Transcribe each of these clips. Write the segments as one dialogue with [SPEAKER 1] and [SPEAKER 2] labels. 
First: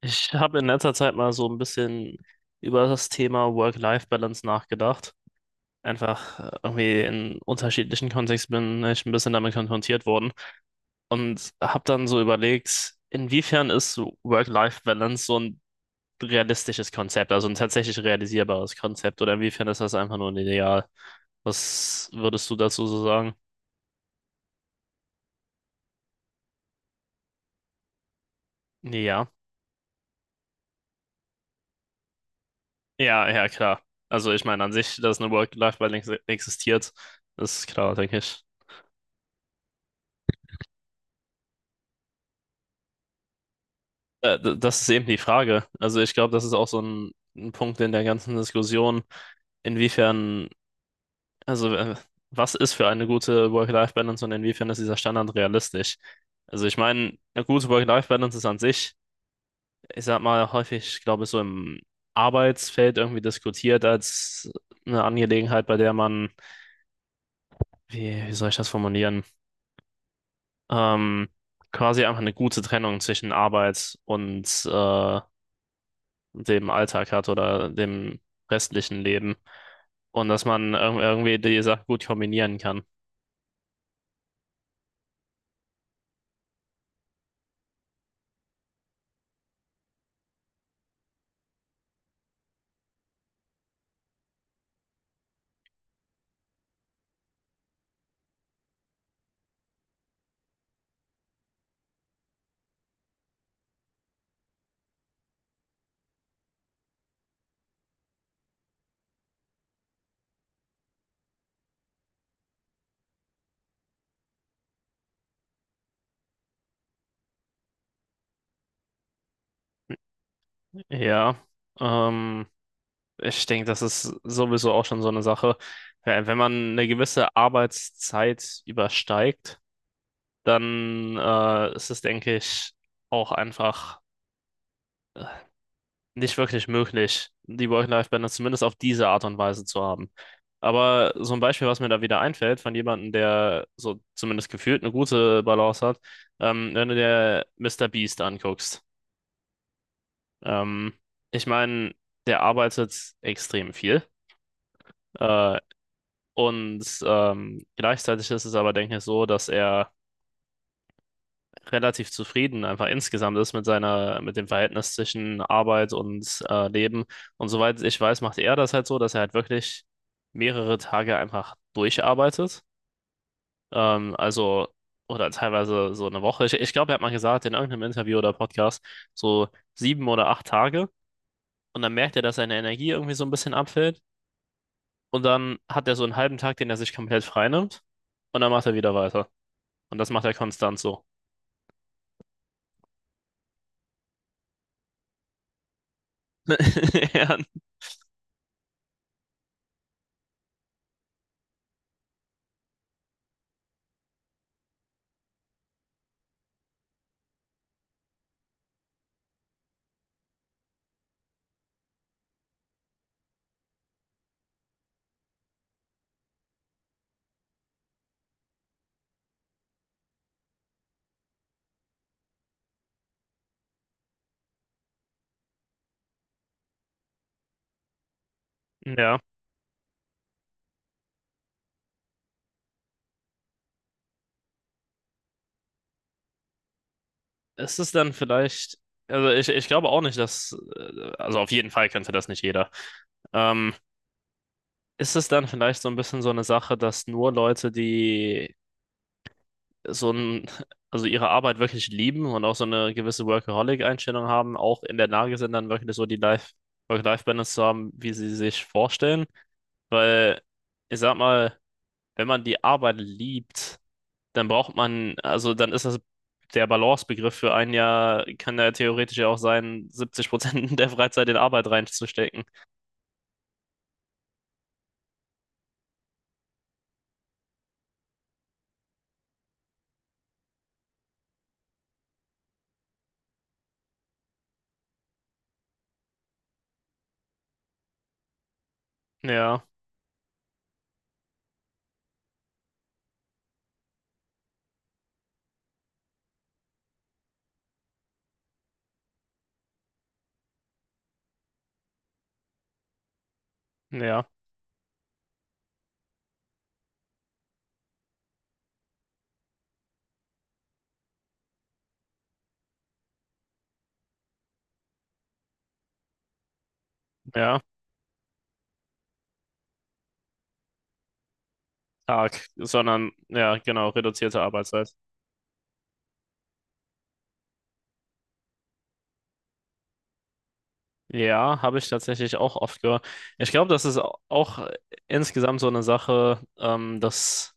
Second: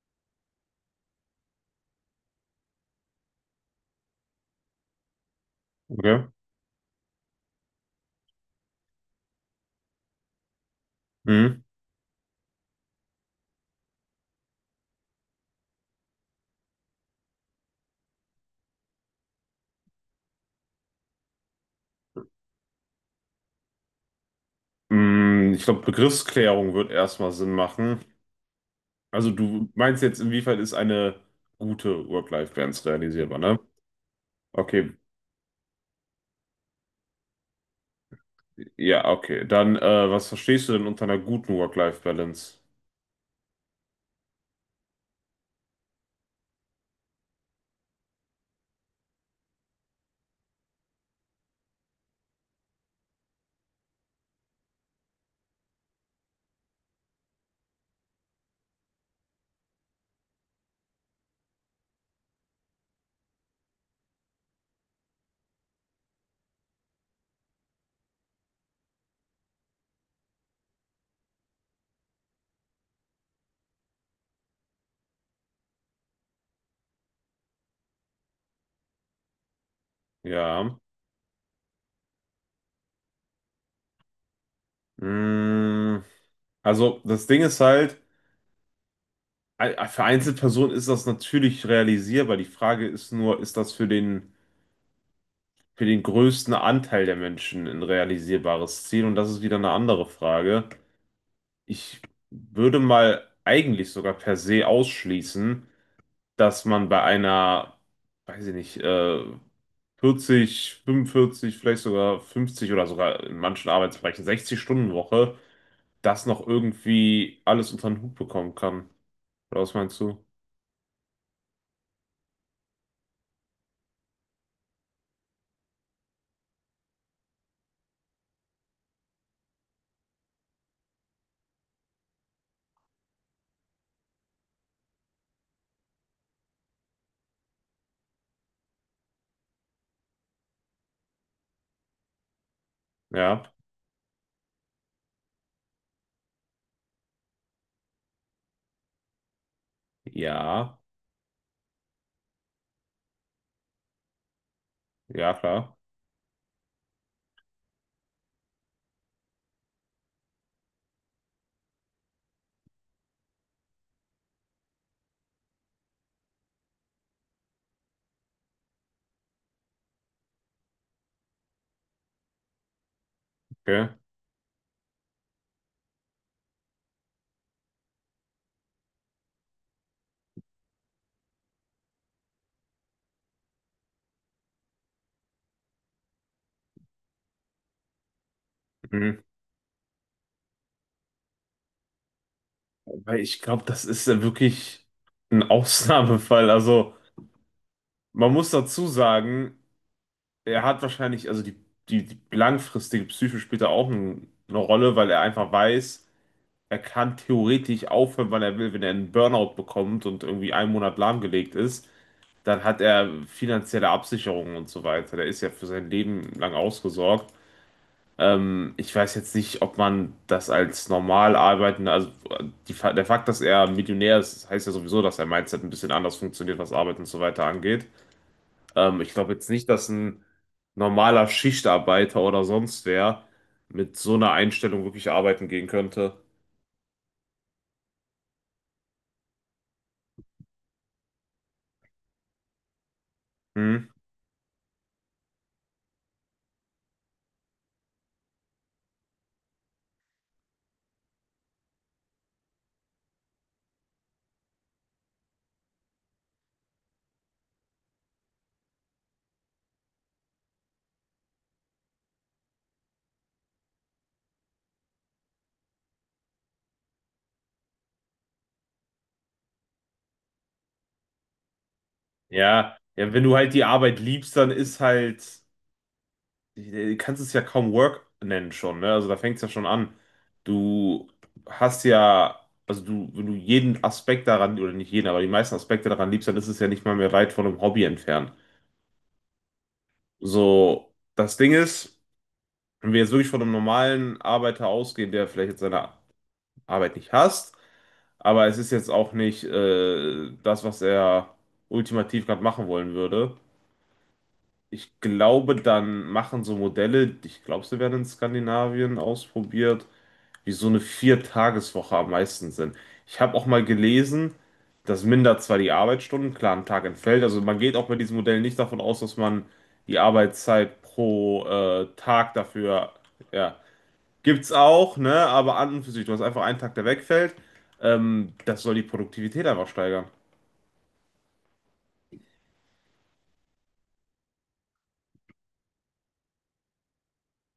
[SPEAKER 1] Ich habe in letzter Zeit mal so ein bisschen über das Thema Work-Life-Balance nachgedacht.
[SPEAKER 2] Okay.
[SPEAKER 1] Einfach irgendwie in unterschiedlichen Kontexten bin ich ein bisschen damit konfrontiert worden und
[SPEAKER 2] Mhm.
[SPEAKER 1] habe dann so überlegt, inwiefern ist so Work-Life-Balance so ein realistisches Konzept, also ein tatsächlich realisierbares Konzept oder inwiefern ist das einfach nur ein Ideal? Was würdest du dazu so sagen?
[SPEAKER 2] Ich glaube, Begriffsklärung wird erstmal Sinn machen.
[SPEAKER 1] Ja,
[SPEAKER 2] Also du meinst jetzt, inwiefern ist eine gute Work-Life-Balance
[SPEAKER 1] ja,
[SPEAKER 2] realisierbar,
[SPEAKER 1] ja,
[SPEAKER 2] ne?
[SPEAKER 1] klar. Also ich meine an
[SPEAKER 2] Okay,
[SPEAKER 1] sich, dass eine Work-Life-Balance existiert, ist klar, denke ich.
[SPEAKER 2] ja, okay. Dann, was verstehst du denn unter einer guten Work-Life-Balance?
[SPEAKER 1] Das ist eben die Frage. Also ich glaube, das ist auch so ein Punkt in der ganzen Diskussion, inwiefern, also was ist für eine gute Work-Life-Balance und inwiefern ist dieser Standard realistisch? Also ich meine, eine gute Work-Life-Balance ist an sich, ich sag mal, häufig, glaube ich, so im Arbeitsfeld irgendwie diskutiert als eine Angelegenheit, bei der man, wie soll ich das formulieren? Ähm, quasi einfach eine gute Trennung zwischen Arbeit und dem Alltag hat oder dem restlichen Leben. Und dass man
[SPEAKER 2] Ja.
[SPEAKER 1] irgendwie die Sachen gut kombinieren kann.
[SPEAKER 2] Mm, Also das Ding ist halt, für Einzelpersonen ist das natürlich realisierbar. Die Frage ist nur, ist das für den größten Anteil der Menschen ein realisierbares Ziel? Und das ist wieder eine andere Frage. Ich würde mal eigentlich sogar per se ausschließen, dass man bei einer, weiß ich nicht, 40, 45, vielleicht sogar 50 oder sogar in manchen Arbeitsbereichen 60-Stunden-Woche das noch irgendwie alles unter den Hut bekommen kann. Oder was meinst du?
[SPEAKER 1] Ja, ähm, ich denke, das ist sowieso auch schon so eine Sache. Wenn man eine gewisse Arbeitszeit übersteigt, dann ist es, denke ich, auch einfach nicht wirklich möglich, die Work-Life-Balance zumindest auf diese Art und Weise zu haben. Aber so ein Beispiel, was mir da wieder einfällt, von jemandem,
[SPEAKER 2] Ja,
[SPEAKER 1] der so zumindest gefühlt eine gute Balance hat, wenn du dir Mr. Beast anguckst.
[SPEAKER 2] ja,
[SPEAKER 1] Ähm, ich meine, der arbeitet extrem viel.
[SPEAKER 2] ja,
[SPEAKER 1] Äh,
[SPEAKER 2] klar.
[SPEAKER 1] und gleichzeitig ist es aber, denke ich, so, dass er relativ zufrieden einfach insgesamt ist mit seiner, mit dem Verhältnis zwischen Arbeit und Leben. Und soweit ich weiß, macht er das halt so, dass er halt wirklich mehrere Tage einfach durcharbeitet.
[SPEAKER 2] Okay.
[SPEAKER 1] Ähm, also, oder teilweise so eine Woche. Ich glaube, er hat mal gesagt in irgendeinem Interview oder Podcast, so 7 oder 8 Tage. Und dann merkt er, dass seine Energie irgendwie so ein bisschen abfällt. Und dann hat er so einen halben Tag, den er sich komplett freinimmt. Und dann macht er wieder
[SPEAKER 2] Mhm.
[SPEAKER 1] weiter. Und das macht er konstant so.
[SPEAKER 2] Weil ich glaube, das ist ja wirklich ein Ausnahmefall. Also, man muss dazu sagen, er hat wahrscheinlich, also die langfristige Psyche spielt da auch eine Rolle, weil er einfach weiß, er kann theoretisch aufhören, wann er will. Wenn er einen Burnout bekommt und irgendwie einen Monat lahmgelegt ist, dann hat er finanzielle Absicherungen und so weiter. Der ist ja für sein Leben lang ausgesorgt. Ich weiß jetzt nicht, ob man das als normal arbeitender, also die, der Fakt, dass er Millionär ist, heißt ja sowieso, dass sein Mindset ein bisschen anders funktioniert, was Arbeit und so weiter angeht. Ich
[SPEAKER 1] Ja.
[SPEAKER 2] glaube jetzt nicht, dass ein normaler Schichtarbeiter oder sonst wer mit so einer Einstellung wirklich arbeiten gehen könnte.
[SPEAKER 1] Ist es dann vielleicht, also ich glaube auch nicht, dass, also auf jeden Fall könnte das nicht jeder. Ähm,
[SPEAKER 2] Hm?
[SPEAKER 1] ist es dann vielleicht so ein bisschen so eine Sache, dass nur Leute, die so ein, also ihre Arbeit wirklich lieben und auch so eine gewisse Workaholic-Einstellung haben, auch in der Lage sind, dann wirklich so die Work-Life-Balance zu haben, wie sie sich vorstellen? Weil, ich sag mal, wenn man die Arbeit liebt, dann braucht man, also dann ist das der Balancebegriff für ein Jahr, kann ja theoretisch ja auch sein, 70% der Freizeit in Arbeit reinzustecken.
[SPEAKER 2] Ja, ja, wenn du halt die Arbeit liebst, dann ist halt, du kannst es ja kaum Work nennen schon, ne? Also da fängt es ja schon an. Du hast ja, also du, wenn du jeden Aspekt daran, oder nicht jeden, aber die meisten Aspekte daran liebst, dann ist es ja nicht mal mehr weit von einem Hobby entfernt.
[SPEAKER 1] Ja,
[SPEAKER 2] So, das Ding ist, wenn wir jetzt wirklich von einem normalen Arbeiter ausgehen, der vielleicht jetzt seine Arbeit nicht hasst, aber es ist jetzt auch nicht das, was er ultimativ gerade machen wollen würde.
[SPEAKER 1] ja,
[SPEAKER 2] Ich glaube, dann machen so Modelle, ich glaube, sie werden in Skandinavien ausprobiert, wie so eine Viertageswoche am meisten Sinn. Ich habe auch mal gelesen, das mindert zwar die Arbeitsstunden, klar, am Tag entfällt, also man
[SPEAKER 1] ja,
[SPEAKER 2] geht auch bei diesem Modell nicht davon aus, dass man die Arbeitszeit pro Tag
[SPEAKER 1] arg,
[SPEAKER 2] dafür,
[SPEAKER 1] sondern
[SPEAKER 2] ja,
[SPEAKER 1] ja, genau, reduzierte
[SPEAKER 2] gibt's
[SPEAKER 1] Arbeitszeit.
[SPEAKER 2] auch, ne? Aber an und für sich, du hast einfach einen Tag, der wegfällt. Das soll die Produktivität einfach steigern.
[SPEAKER 1] Ja, habe ich tatsächlich auch oft gehört. Ich glaube, das ist auch insgesamt so eine Sache, dass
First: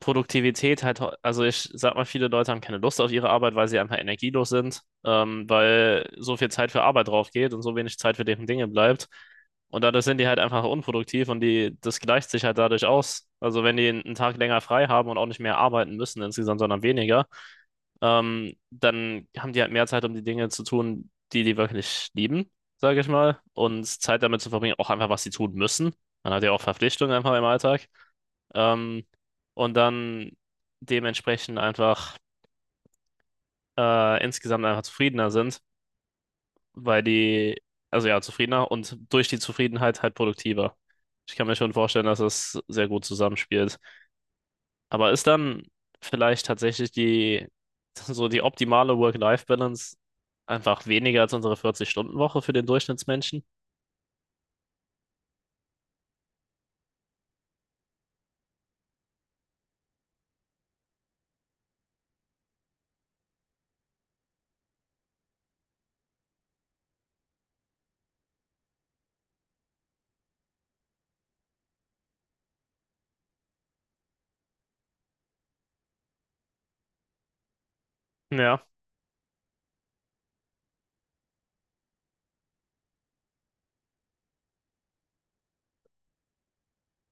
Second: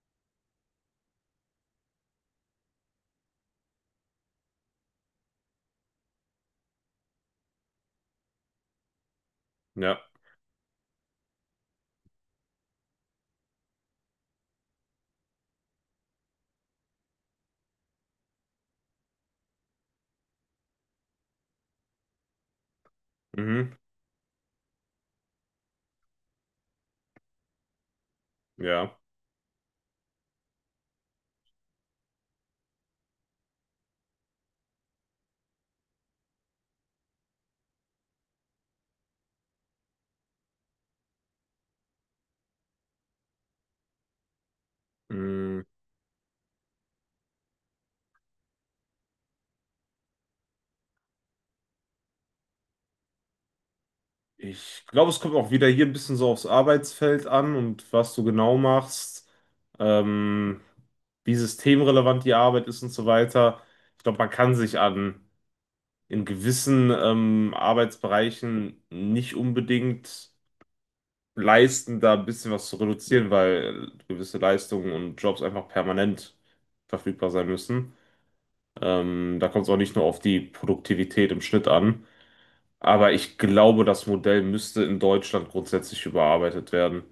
[SPEAKER 1] Produktivität halt, also ich sag mal, viele Leute haben keine Lust auf ihre Arbeit, weil sie einfach energielos sind, weil so viel Zeit für Arbeit drauf geht und so wenig Zeit für deren Dinge bleibt. Und
[SPEAKER 2] Ja.
[SPEAKER 1] dadurch sind die halt einfach unproduktiv und die, das gleicht sich halt dadurch aus. Also wenn die einen Tag länger frei haben und auch nicht mehr arbeiten müssen insgesamt, sondern weniger, dann haben die halt mehr Zeit, um die Dinge zu tun, die die wirklich lieben, sage ich mal,
[SPEAKER 2] Mhm.
[SPEAKER 1] und Zeit damit zu verbringen, auch einfach, was sie tun müssen. Man hat ja auch Verpflichtungen einfach im Alltag.
[SPEAKER 2] Ja.
[SPEAKER 1] Ähm, und dann dementsprechend einfach insgesamt einfach zufriedener sind, weil die, also ja, zufriedener und durch die Zufriedenheit halt produktiver. Ich kann mir schon vorstellen, dass es sehr gut zusammenspielt. Aber ist
[SPEAKER 2] Mhm.
[SPEAKER 1] dann vielleicht tatsächlich die, so die optimale Work-Life-Balance einfach weniger als unsere 40-Stunden-Woche für den Durchschnittsmenschen?
[SPEAKER 2] Ich glaube, es kommt auch wieder hier ein bisschen so aufs Arbeitsfeld an und was du genau machst, ähm, wie systemrelevant die Arbeit ist und so weiter. Ich glaube, man kann sich an in gewissen Arbeitsbereichen nicht unbedingt leisten, da ein bisschen was zu reduzieren, weil gewisse Leistungen und Jobs einfach permanent verfügbar sein müssen.
[SPEAKER 1] Ja,
[SPEAKER 2] Da kommt es auch nicht nur auf die Produktivität im Schnitt an. Aber ich glaube, das Modell müsste in Deutschland grundsätzlich überarbeitet werden.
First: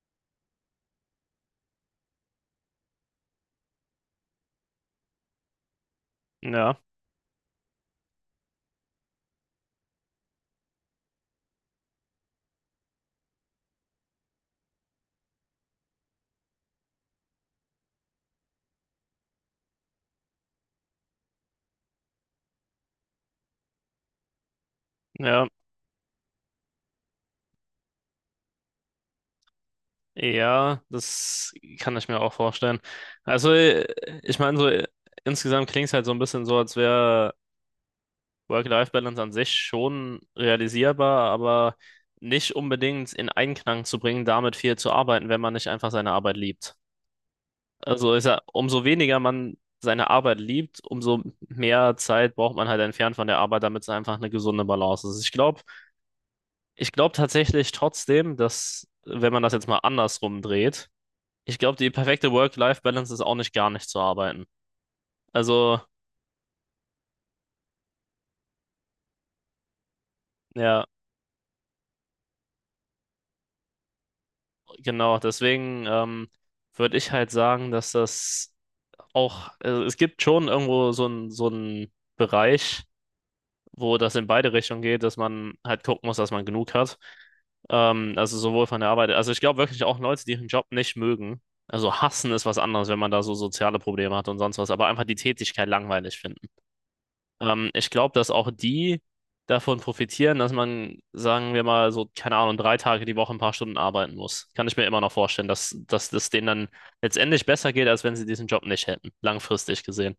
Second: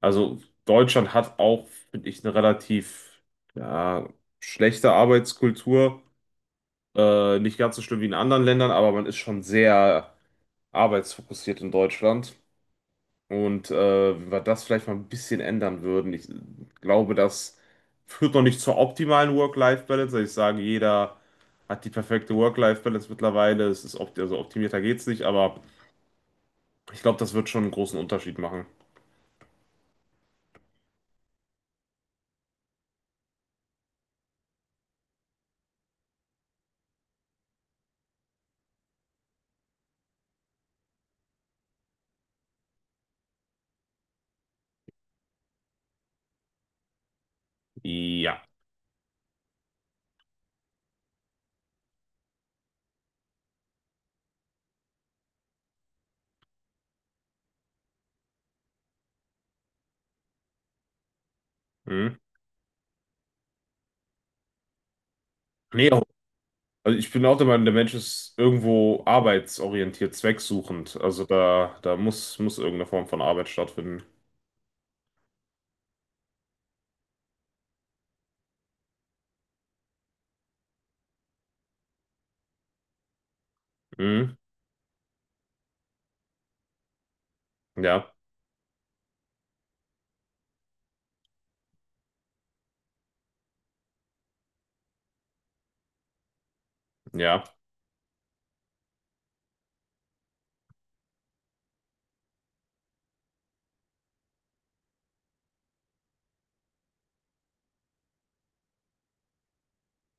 [SPEAKER 2] Also Deutschland hat auch, finde ich, eine relativ ja, schlechte Arbeitskultur.
[SPEAKER 1] ja,
[SPEAKER 2] Nicht ganz so schlimm wie in anderen Ländern, aber man ist schon sehr arbeitsfokussiert in Deutschland. Und wenn wir das vielleicht mal ein bisschen ändern würden, ich glaube, das führt noch nicht zur optimalen Work-Life-Balance. Also ich sage, jeder hat die perfekte Work-Life-Balance mittlerweile. Es ist opt also optimierter geht's nicht,
[SPEAKER 1] ja,
[SPEAKER 2] aber ich glaube, das wird schon einen großen Unterschied machen.
[SPEAKER 1] ja, das kann ich mir auch vorstellen. Also, ich meine, so insgesamt klingt es halt so ein bisschen so, als wäre Work-Life-Balance an sich schon realisierbar, aber nicht unbedingt in Einklang zu bringen, damit viel zu arbeiten, wenn man nicht einfach seine Arbeit liebt. Also ist ja,
[SPEAKER 2] Ja.
[SPEAKER 1] umso weniger man seine Arbeit liebt, umso mehr Zeit braucht man halt entfernt von der Arbeit, damit es einfach eine gesunde Balance ist. Ich glaube tatsächlich trotzdem, dass, wenn man das jetzt mal andersrum dreht, ich glaube, die
[SPEAKER 2] Hm.
[SPEAKER 1] perfekte Work-Life-Balance ist auch nicht gar nicht zu arbeiten. Also,
[SPEAKER 2] Nee, also ich bin auch der Meinung, der Mensch ist irgendwo arbeitsorientiert,
[SPEAKER 1] ja,
[SPEAKER 2] zwecksuchend. Also da, muss irgendeine Form von Arbeit stattfinden.
[SPEAKER 1] genau. Deswegen würde ich halt sagen, dass das auch, also es gibt schon irgendwo so einen Bereich, wo das in
[SPEAKER 2] Hm.
[SPEAKER 1] beide Richtungen geht, dass man halt gucken muss, dass man genug hat.
[SPEAKER 2] Ja,
[SPEAKER 1] Also sowohl von der Arbeit, also ich glaube wirklich auch Leute, die ihren Job nicht mögen. Also hassen ist was anderes, wenn man da so soziale Probleme hat und sonst was, aber einfach die Tätigkeit langweilig finden.
[SPEAKER 2] ja.
[SPEAKER 1] Ich glaube, dass auch die davon profitieren, dass man, sagen wir mal, so, keine Ahnung, 3 Tage die Woche ein paar Stunden arbeiten muss. Kann ich mir immer noch vorstellen, dass das denen dann letztendlich besser geht, als wenn sie diesen Job nicht hätten, langfristig gesehen.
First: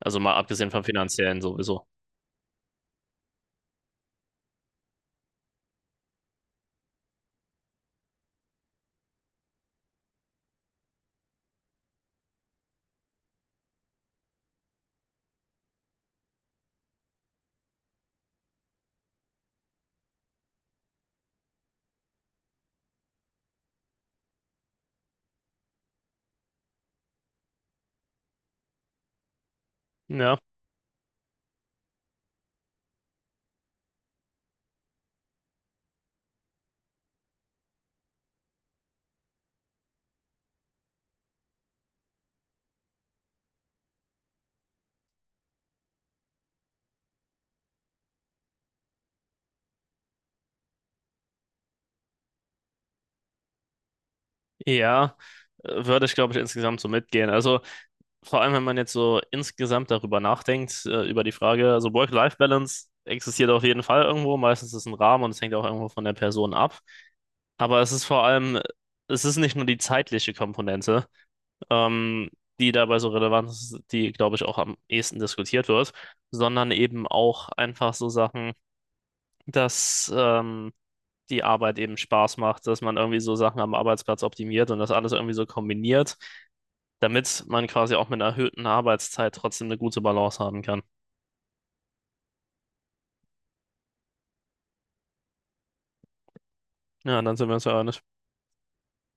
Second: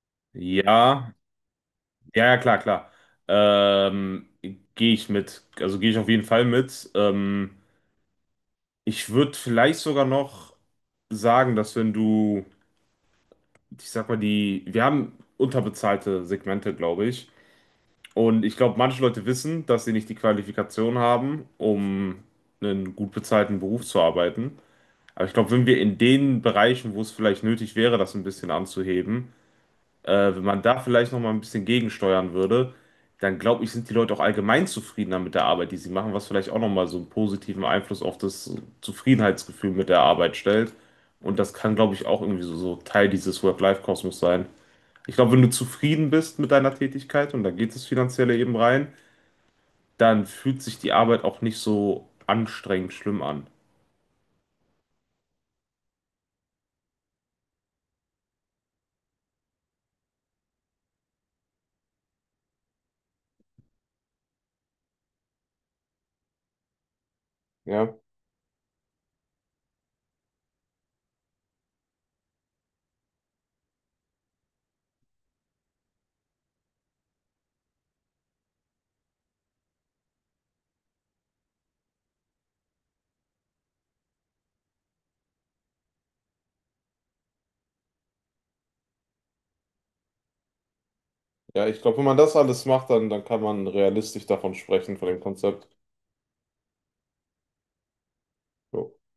[SPEAKER 1] Also mal abgesehen vom
[SPEAKER 2] Ja,
[SPEAKER 1] finanziellen sowieso.
[SPEAKER 2] ja, ja, klar, klar. Ähm, gehe ich mit. Also gehe ich auf jeden Fall mit. Ich würde vielleicht sogar noch sagen, dass wenn du, ich sag mal, die, wir haben unterbezahlte Segmente, glaube ich. Und ich glaube, manche Leute wissen, dass sie nicht die Qualifikation haben, um einen gut bezahlten Beruf zu arbeiten. Aber ich glaube, wenn wir in den Bereichen, wo es vielleicht nötig wäre, das ein bisschen anzuheben, äh,
[SPEAKER 1] Ja.
[SPEAKER 2] wenn man da vielleicht noch mal ein bisschen gegensteuern würde, dann glaube ich, sind die Leute auch allgemein zufriedener mit der Arbeit, die sie machen, was vielleicht auch noch mal so einen positiven Einfluss auf das Zufriedenheitsgefühl mit der Arbeit stellt. Und das kann, glaube ich, auch irgendwie so, so Teil dieses Work-Life-Kosmos sein. Ich glaube, wenn du zufrieden bist mit deiner Tätigkeit und da geht es finanzielle eben rein, dann fühlt sich die Arbeit auch nicht so anstrengend schlimm an.
[SPEAKER 1] Ja, würde ich, glaube ich, insgesamt so mitgehen. Also vor allem, wenn man jetzt so insgesamt darüber nachdenkt, über die Frage, also Work-Life-Balance existiert auf jeden Fall irgendwo, meistens ist es ein Rahmen und es hängt auch irgendwo von der Person ab. Aber es
[SPEAKER 2] Ja,
[SPEAKER 1] ist vor allem, es ist nicht nur die zeitliche Komponente, ähm, die dabei so relevant ist, die, glaube ich, auch am ehesten diskutiert wird, sondern eben auch einfach so Sachen, dass die Arbeit eben Spaß macht, dass man irgendwie so Sachen am Arbeitsplatz optimiert und das alles irgendwie so kombiniert damit man quasi auch mit einer erhöhten Arbeitszeit trotzdem eine gute Balance haben kann.
[SPEAKER 2] ja, ich glaube, wenn man das alles macht, dann, dann kann man realistisch davon sprechen, von dem Konzept.
[SPEAKER 1] Ja, dann sind wir uns ja einig.
[SPEAKER 2] Ja.